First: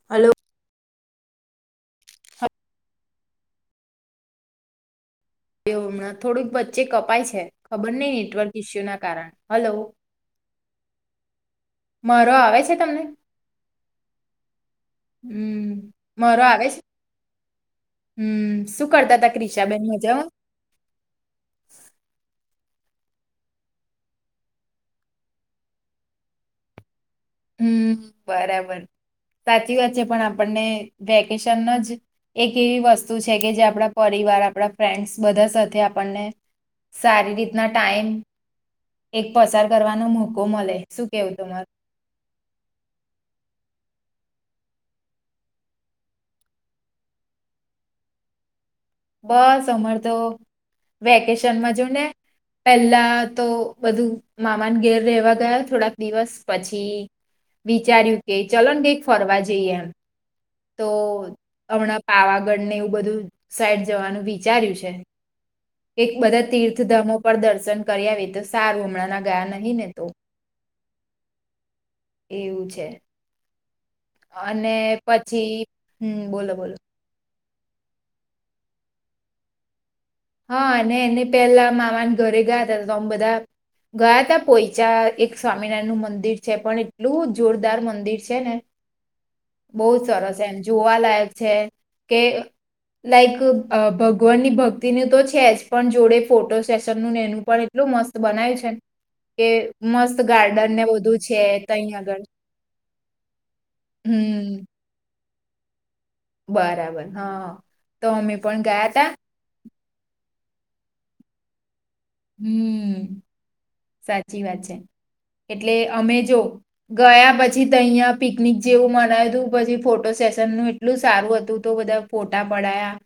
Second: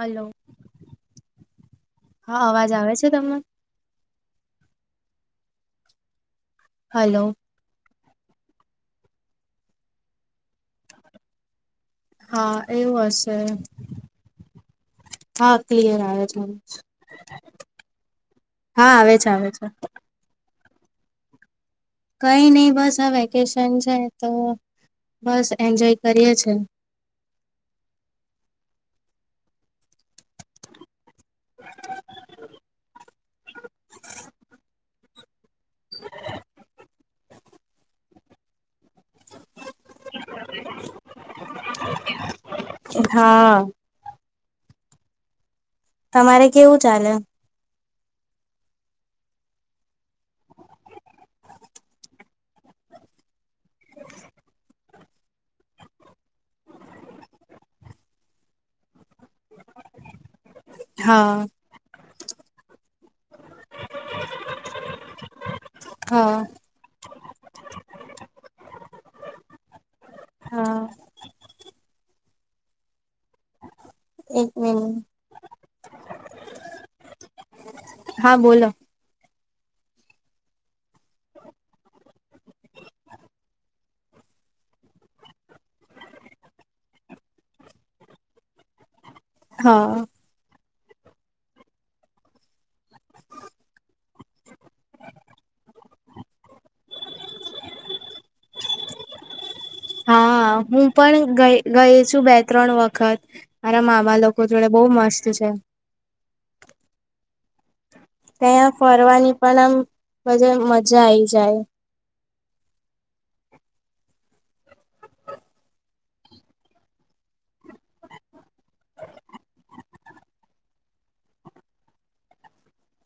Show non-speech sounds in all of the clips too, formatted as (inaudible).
Hello હા, અવાજ આવે છે તમને એ, હમણાં થોડુંક વચ્ચે હલો કપાય છે ખબર નહી નેટવર્ક ઇસ્યુ ના કારણ, હલો મારો હા આવે છે તમને, એવું હશે હમ, મારો આવે છે, હમ, શું હા આવે કરતા છે હતા આવે છે ક્રિશાબેન મજા (inaudible) કઈ નહ બસ આ વેકેશન છે તો બસ એન્જોય કરીએ છે. હમ બરાબર સાચી વાત છે પણ આપણને વેકેશન જ એક એવી વસ્તુ છે કે જે આપણા પરિવાર આપણા ફ્રેન્ડસ બધા સાથે આપણને સારી રીતના ટાઈમ એક પસાર કરવાનો મોકો મળે શું કેવું તમાર. (inaudible) તમારે કેવું ચાલે. બસ અમાર તો વેકેશનમાં જો ને પેલા તો બધું મામાને ઘેર રહેેવા ગયા થોડાક દિવસ પછી વિચાર્યું કે ચલો ને કંઈક ફરવા જઈએ એમ. તો હા હમણાં પાવાગઢ ને એવું બધું સાઈડ જવાનું વિચાર્યું છે. એક હા બધા તીર્થધામો પર દર્શન કરી આવી તો સારું હમણાંના ગયા નહી ને તો (inaudible) એવું છે. એક અને મિનિટ પછી (inaudible) હમ બોલો બોલો. હા બોલો. હા અને એને પેલા મામાના ઘરે ગયા ત તો આમ બધા ગયા ત પોયચા એક સ્વામિનારાયણ નું મંદિર છે પણ એટલું જોરદાર મંદિર છે ને. બહુ હા જ સરસ એમ. જોવાલાયક છે કે લાઈક અ ભગવાનની ભ ન તો છે જ પણ જોડે ફોટો સેશનનું એનું પણ એટલું મસ્ત બનાય છે કે મસ્ત હા ગાર્ડન હું ને બધું પણ છે ગઇ તહીં ગઈ આગળ છું બે ત્રણ વખત મારા મામા લોકો હમ જોડે બહુ મસ્ત છે. બરાબર. હા. તો અમે પણ ત્યાં ગયા તા ફરવાની પણ આમ બજા મજા આઈ જાય. હમ સાચી વાત છે એટલે અમે જો ગયા પછી તો અયા પિકનિક જેવું મનાવ હતું પછી ફોટો સેશન નું એટલું સારું હતું તો બધા ફોટા પડાયા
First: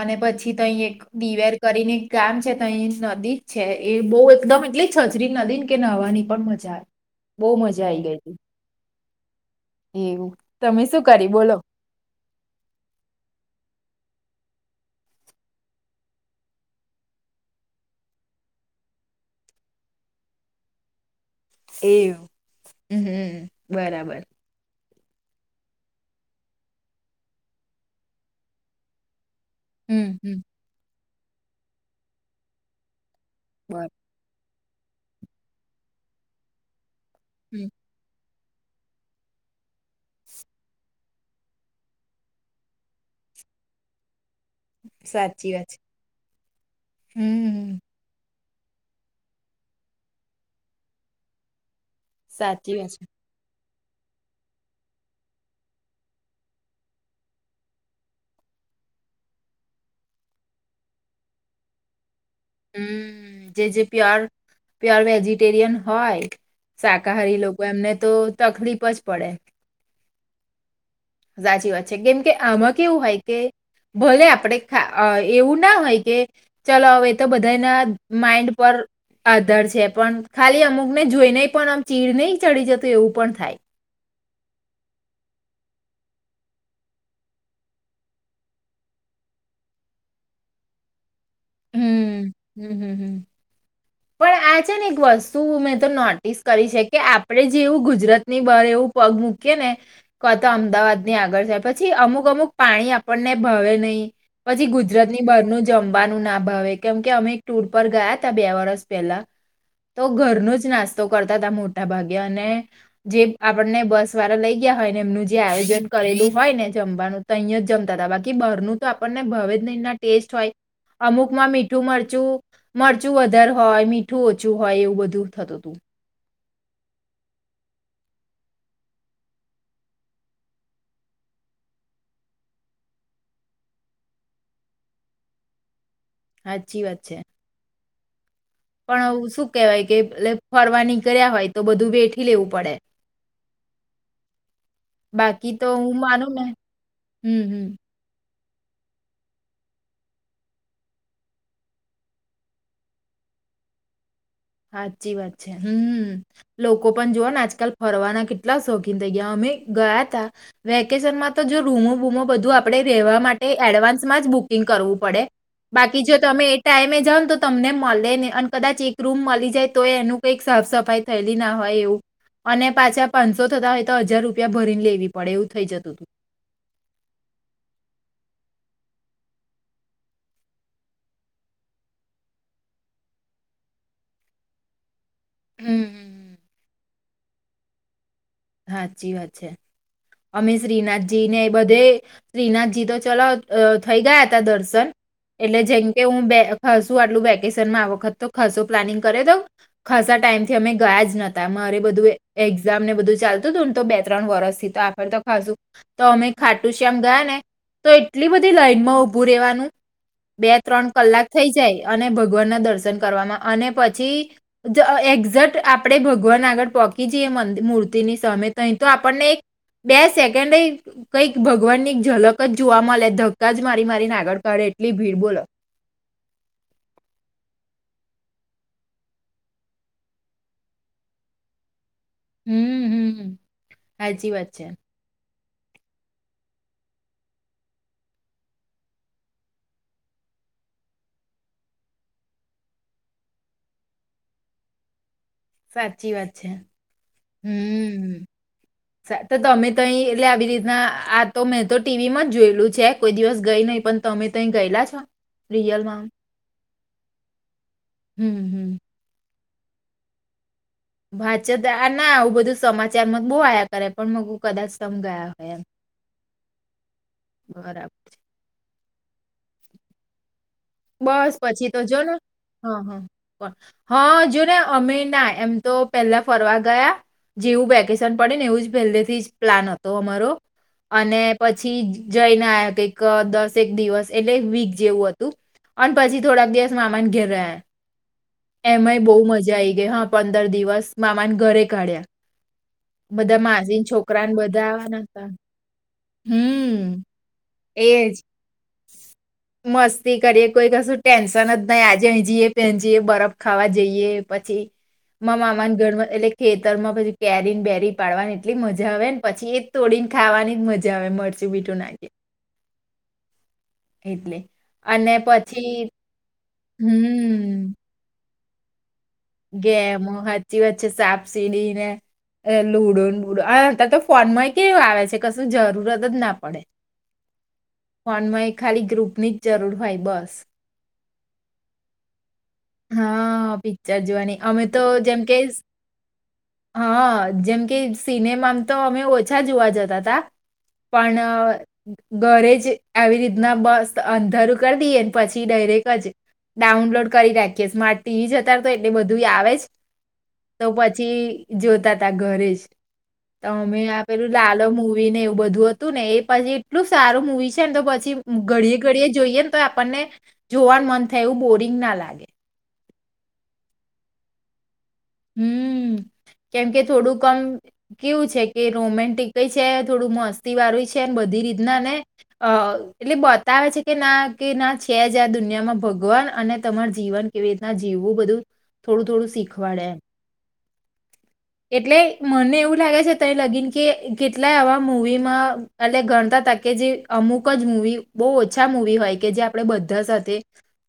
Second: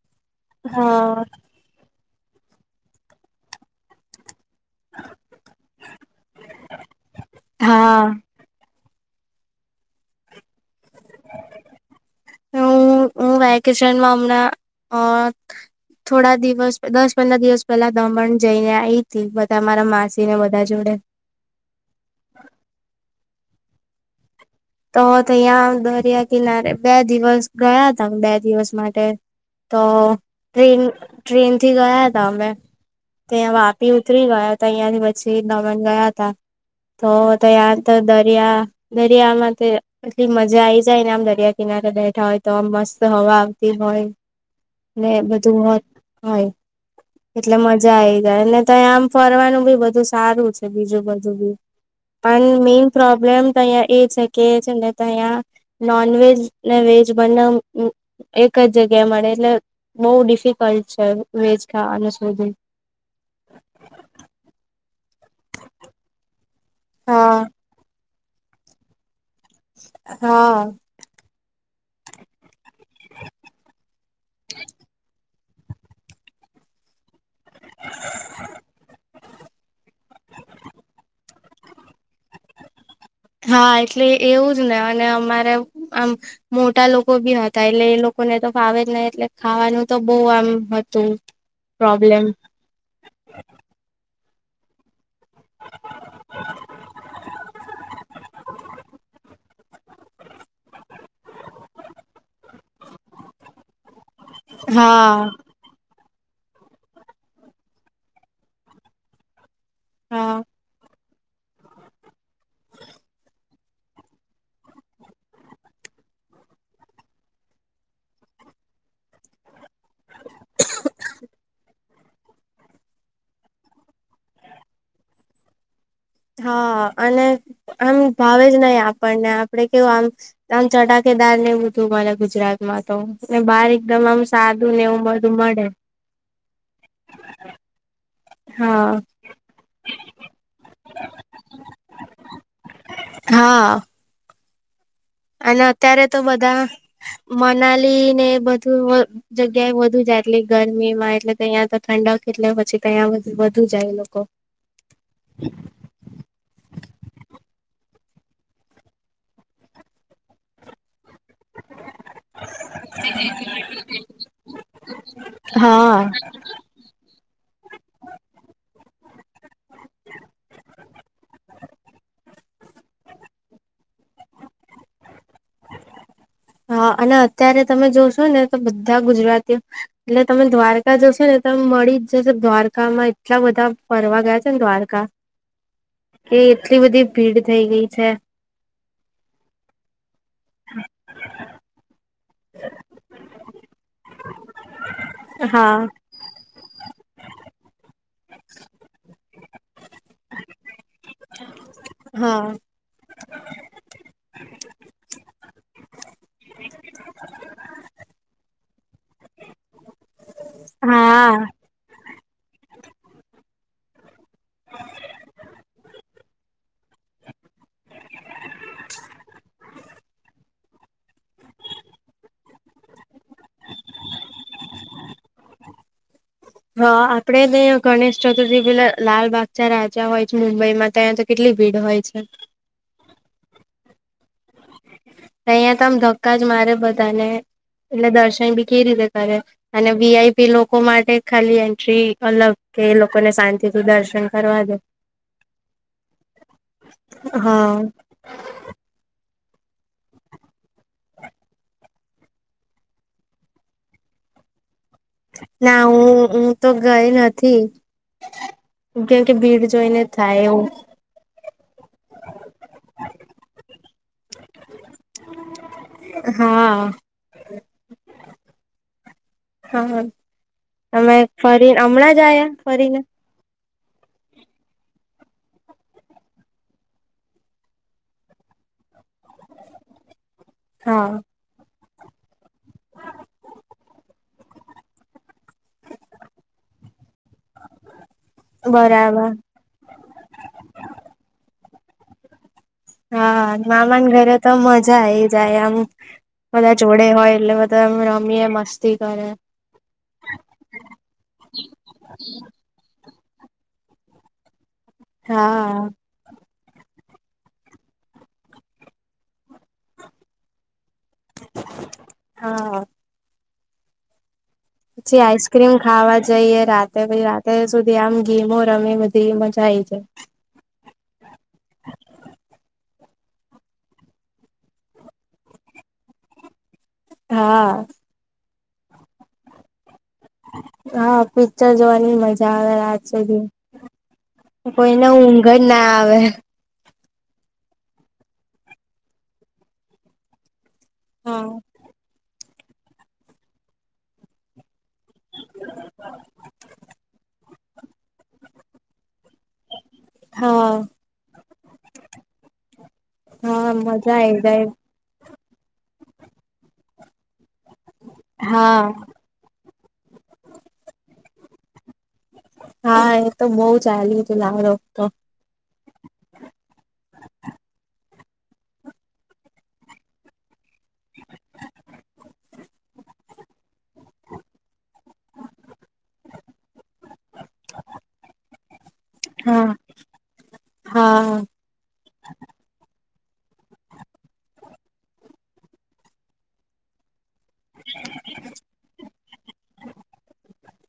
અને પછી તહી એક હા દડીવેર કરીને ગામ છે તહી નદી છે એ બહુ એકદમ એટલે છજરી નદી ને કે નહવાની પણ મજા બહુ મજા આઈ હા ગઈ હતી એવું તમે શું કરી બોલો હું હું વેકેશનમાં હમણાં અ થોડા દિવસ દસ પંદર દિવસ પેલા દમણ જઈને આઈ હતીબધા મારા માસી ને બધા જોડે એવું હ હમ બરાબર. તો અિયાં દરિયા કિનારે બે દિવસ ગયા ત બે દિવસ માટે તો હમ ટન ટ્રેનથી ગયા હતા અમે ત્યાં બર વાપી ઉતરી ગયા અહં થી પછી દમન ગયા હતા તો તો હમ તો દ દર્યા દર્યા મ- તે એટલી મજા આઈ જાય ને આમ દરિયા કિનારે બેઠા હોય તો આમ મસ્ત હવા આવતી હોય. ને સાચી બધું વાત હો છે હોય એટલે હમ મજા આવી જાય ને- ત આમ ફરવાનું બી બધું સારું છે બીજું બધું બી પણ સાચી મેઇન વાત છે પ્રોબ્લેમ અહીંયા એ છે કે છે ને તો અહીંયા નોન વેજ ને વેજ બને એક જ જગ્યા મળે એટલે બહુ ડિફિકલ્ટ છે વેજ ખાવાનું શોધવું હમ, જેજેપી આ પ્યોર વેજીિટેરિયન હોય હા શાકાહારી લોકો એમને તો તકલીફ જ પડે હા સાચી વાત છે, કેમ કે આમાં કેવું હોય કે ભલે આપણે એવું ના હોય કે ચલો હવે બધાનાય માન્ડ પર આધાર છે પણ ખાલી અમુકને જોઈને પણ આમ ચીડ નહી ચડી જતો. એવું પણ થાય. હા એટલે એવું જ ને અને અમારે આમ મોટા લોકો બી હતા એટલે એ લોકોને તો ફાવે જ નહી એટલે ખાવાનું તો બહુ આમ હતું. પ્રોબ્લેમ હમ હમ હમ હમ પણ આ છે ને એક વર્સ શું મેં તો નોટિસ કરી છે કે આપણેે જેવું ગુજરાતની બહાર એવું પગ કે ને ક તો અમદાવાદ ની આગળ જાય પછી અમુક અમુક પાણી આપણને ભવે નહી. પછી ગુજરાતની હા બાર નું જમ. બનું ના ભાવ કેમ કે અમે એક ટુર પર ગયા ત બે વરસ પહેલા તો હા ઘરનું જ નાસ્તો તો કરતા હતા મોટા ભાગે અને જે આપણને બસ વાળા લઈ ગયા હોય ને એમનું જે આયોજન કરેલું હોય ને જમવાનું તો અહીં જમતા હતા બાકી બરનું તો આપણને ભવે એના ટેસ્ટ હોય. મીઠું મરચું મરચું વધારે હોય મીઠું ઓછું હોય એવું બધું થતું હતું. હા અને આમ ભાવે જ નહી આપણને આપડે કેવું આમ આમ ચટાકેદાર ને બધું મળે ગુજરાતમાં તો ને બહાર એકદમ આમ સાદું ને એવું બધું મળે. હચી વાત છે. હા પણ શું કહેવાય કે એ ફરવા ન કર્યા હોય તો બધું બેઠી લેવું પડે. હા બાકી અને તો હું અત્યારે તો માનું ને બધા હમ હમ મનાલી ને બધ જગ્યાએ વધુ જાય એટલી ગરમી માં એટલે કે તહીં તો ઠંડક કેટલે પછી તો અહીં વધુ જાય લોકો સાચી વાત છે, હમ, લોકો પણ જોવા ને આજકાલ ફરવાના કેટલા શોખીન થઈ ગયા અમે ગયા તા વેકેશનમાં તો જો રૂમો રૂમો બધું આપણે રહેવા માટે એડવાન્સમાં જ બુક બુકિંગ કરું પડે, હા બાકી જો તમે એ ટાઈમે જાવ તો તમને મલેની અને કદાચ રૂમ મલી જાય તોય એનું કંઈક સાફ સફાઈ થયેલી ના હોય એવું અને પાછા પાંચસો થતા હોય તો હજાર રૂપિયા ભરીને લેવી પડે એવું થઈ જતું હતું હા, અને અત્યારે તમે જોશો ને તો બધા ગુજરાતીઓ એટલે તમે દ્વારકા જોશો ને ત મળી જ જશે દ્વારકામાં એટલા બધા ફરવા ગયા છે ને દ્વારકા હમ હમ હમ. એ, એટલી બધી ભીડ થઈ ગઈ છે હા, સાચી વાત છે અમે શ્રીનાથજી ને એ બધે શ્રીનાથજી તો ચલો થઈ ગયા હતા દર્શન એટલે હા. જેમકે હું બે ખશું આટલું વેકેશનમાં આવ ખરસો પ્લાનિંગ કરાઈ દવ ખાસા ટાઈમ થી અમે ગયા જ નતા અમારે બધું હા. એક્ઝામ ને બધું ચાલતું તું તો બે, ત્રણ, વરષ થી તો આખ તો ખાશું તો અમે ખાટું શ્યામ ગયા ને તો એટલી બધી લાઈનમાં ઉભું રેવાનું બે, ત્રણ, કલાક હા થઈ જાય અને ભગવાન ના દર્શન કરવાવામાં અને પછી એક્ઝેક્ટ આપડે ભગવાન આગળ પોહોકી જઈએ મિ મ ની સમય તોહી તો આપણને એક બે સેકન્ડ કંઈક ભગવાન ની એક ઝલક જ જોવા મળે ધક્કા જ મારી મારીને આગળ કાઢે એટલી ભીડ બોલો. હા આપડે તો અહીયા ગણેશ ચતુર્થી પેલા લાલબાગચ રાજા હોય છે મુંબઈ માં તો અહીંયા તો કેટલી ભીડ હોય છે. (inaudible) હ જી વા છે. અહંયા તો આમ ધક્કા જ મારે બધાને એટલે દર્શન બી કેવી રીતે કરે અને વીઆઈપી લોકો માટે ખાલી એન્ટ્રી અલગ કે એ લોકોને શાંતિથી દર્શન કરવા દે. સાચી વાત છે હા હમ. તો તમે તઈ એટલે આવી રીતના આ તો મેં તો ટીવી માં જ જોયેલું છે કોઈ દિવસ ગઈ નહીં પણ તમે તય ગયેલા છો. ના રિયલમાં હું હું તો ગઈ નથી. હમ હમ કે ભીડ જોઈને થાય એવું વાચત આ ના આવું બધું સમાચારમાં જ બહુ આયા કરે પણ મગ હું કદાચ તમ ગયા હોય એમ હા. બરાબર છે. હા તમે બસ પછી ફરી તો જો ને હમણાં જ આયા હા ફરીને? હા પણ હા જો ને અમે ના એમ તો પહેલા ફરવા ગયા જેવું વેકેશન પડે ને એવું જ પહેલેથી જ પ્લાન હતો અમારો. હા. અને પછી જઈને આ એક દસક દિવસ એટલે વીક જેવું હતું. અને પછી થોડાક દિવસ મમાન ઘિર રહે. એમાં બહુ બરાબર મજા આઈ ગઈ હા પંદર દિવસ મામા ઘરે કાળ્યા. બધા હા મામાંસી મામાને છોકરાને ઘરે તો બધા મજા આવાના આઈ હતા જાય આમ બધા હમ જોડે હોય એટલે બધા એમ એજ રમીએ મસ્તી કરે મસ્તી કરીએ કોઈ કશું ટેન્શન જ નહી આજે અહીજીએ પજી બરફ ખાવા જઈએ પછી. મા મામાને હા ગર એટલે ખેતરમાં પછી કેરીને બેરી પાડવાની એટલી મજા આવે ને પછી એજ તોડી ને ખાવાની જ મજા મરચી બીઠું નાખી. હા એટલે પછી આઈસ્ક્રીમ ખાવા જઈએ રાતે પછી રાતે સુધી આમ ગેમમેધ ગેમ સાચી વચ્ચે સાપસીડી ને લુડો બ અર તો ફોન માં કેવું આવે છે કશું જરૂરત જ ના પડે. હા ફોનમાં ખાલી ગ્રુપની જરૂર હોય બસ હા પિક્ચર જોવાની મળ આવે હા પિક્ચર જોવાની અમે તો કોઈને જેમ કે ઊંઘર ના આવે હા જેમ કે સિનેમા તો અમે ઓછા જોવા જતા હતાા હા પણ ઘરેજ આવી રીતના બસ અંધારું કરી દઈએ પછી ડાયરેક જ ડાઉનલોડ કરી રાખી ટીવી જ હતા તો એટલે બધું ું આવે તો હા પછી જોતા ત ઘરે જ હા અમે આ મજા પેલું આઈ લાલ જાય મુવીને બધું હતું ને એ પછી એટલું સારું મવી છે ને તો પછી ઘડીે હા ઘડી જોઈએ ને તો આપણને જોવાનું મન થ એવું બોરિંગ ના લાગે હા એ તો બઉુ ચાલ્યું હતું લાવડો તો હમ કેમ કે થોડું કમ કેવું છે કે રોમેન્ટિક છે થોડું મસ્તી વાળું છેને બધી રીતના ને અ એટલે બતાવે છે કે ના કે ના છે જ આ દુનિયામાં ભગવાન અને તમાર જીવન કેવી રીતના જીવવું બધું થોડું થોડું હા સીખવાળ્યા હા એટલે, મને એવું લાગે છે લગીન કે કેટલાય આવા મુવીમાં એટલે ગણતા તા કે જે અમુક એકક જ મુવી બહુ ઓછા મૂવી હોય કે જે આપડે બધા સાથે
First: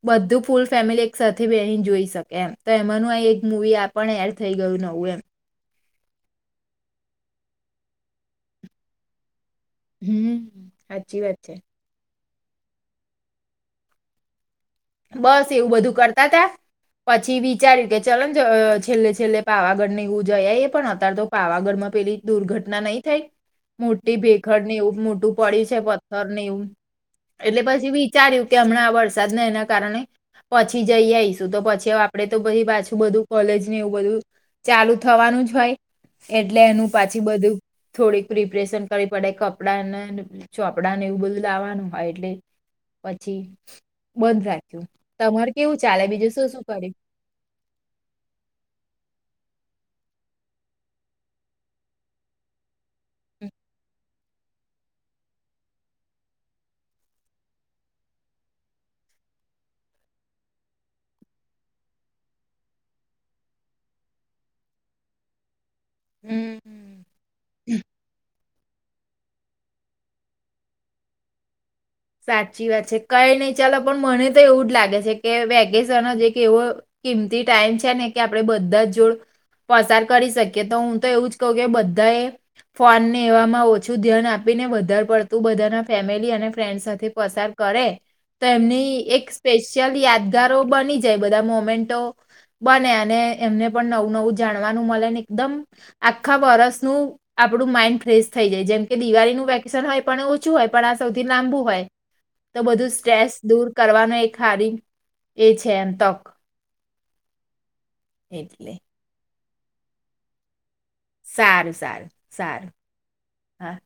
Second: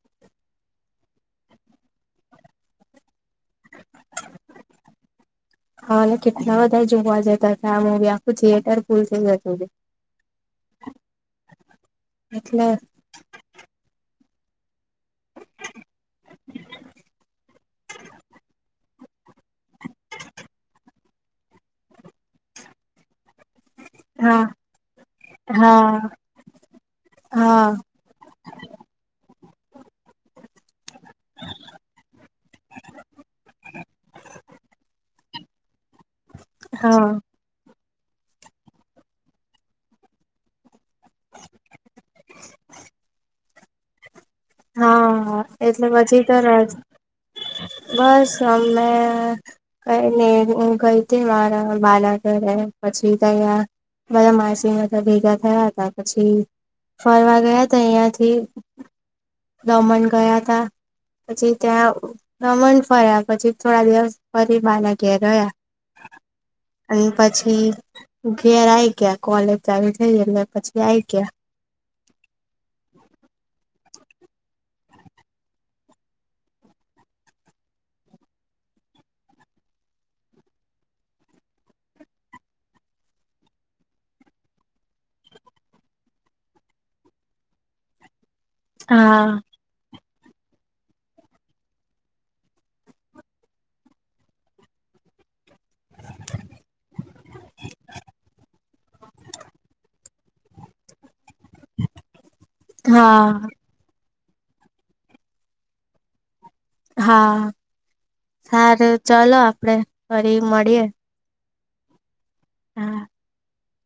બધું ફૂલ ફેમિલી એક સાથે બેહી ન જોઈ શકે એમ તો એમાંનું અહી એક મુવી આપણ એડ થઈ ગયું ન ઓએમ હા, કેટલા બધા જોવા જતા હતા આ મુવી આખું થિયેટર ફૂલ થઈ જતું હતું હમ, સાચી વાત છે મતલબ બસ એવું બધું કરતા તા પછી વિચાર્યું કે ચલન છેલ્લે છેલ્લે પાવાગઢ ને એવું જ ઈ આઇએ પણ અત્યારે તો પાવાગઢમાં પેલી દુર્ઘટના નહી થઈ મોટી હા ભેખડ ને એવું મોટું પડી્યું છે, હા પથ્થર ને એવું, એટલે હા પછી વિચાર્યું કે હમણાં આ વરસાદને એના કારણે પછી જઈ આઈશું, તો પછી આપડે તો પછી પાછું બધું કોલેજ ને એવું બધું, ચાલુ થવાનું જ હોય એટલે એનું પાછી બધું થોડીક પ્રિપરેશન કરવી પડે કપડા ને ચો પડા ને એવું બધું લાવવાનું હોય એટલે પછી બંધ રાખ્યું. હા. તમારે હ કેવું એટલે ચાલે બધી બીજું તો શું રા શું કર્યું? બસ અમે કઈ નય, હું ગઈ હતી મારા બાના ઘરે. પછી તૈયાર બધા માસીમાં ભેગા થયા હતા, પછી ફરવા ગયા હતા, યાંથી દમણ ગયા હતા, પછી ત્યાં દમણ ફર્યા પછી થોડા દિવસ ફરી બાના ઘેર રહ્યા. હમ્મ. અને પછી ઘેર આઈ ગયા, કોલેજ ચાલુ થઈ એટલે પછી આઈ ગયા. સાચી વાત છે કઈ નહી ચલ પણ મને તો એવું જ લાગે છે કે વેકેશન એક એવો કિંમતી ટાઈમ છે ને કે આપડે બધા જોડ પસાર કરી શકીએ તો હું તો એવું જ કહ કે બધા એ ફોન ને એવામાં ઓછું ધ્યાન આપીને વધારે પડતું બધાના ફેમિલી અને ફ્રેન્ડ સાથે પસાર કરે તો એમની એક હા. સ્પેશિયલ યાદ ગારો બની જાય, બધા મોમેન્ટો બને અને એમને પણ નવું નવું જાણવાનું મળેને એકદમ આખા વર્ષનું આપણું માઈન્ડ ફ્રેશ થઈ જાય જેમકે દિવાળીનું વેકેશન હોય પણ ઓછું હોય પણ આ સ લાંબુ હોય તો બધું સ્ટ્રેસ હા દૂર કરવાનો એક થારી એ છે એમ તક હા. એટલે સારું ચલો. આપડે ફરી મળીએે સારું. સારું. સારું. હા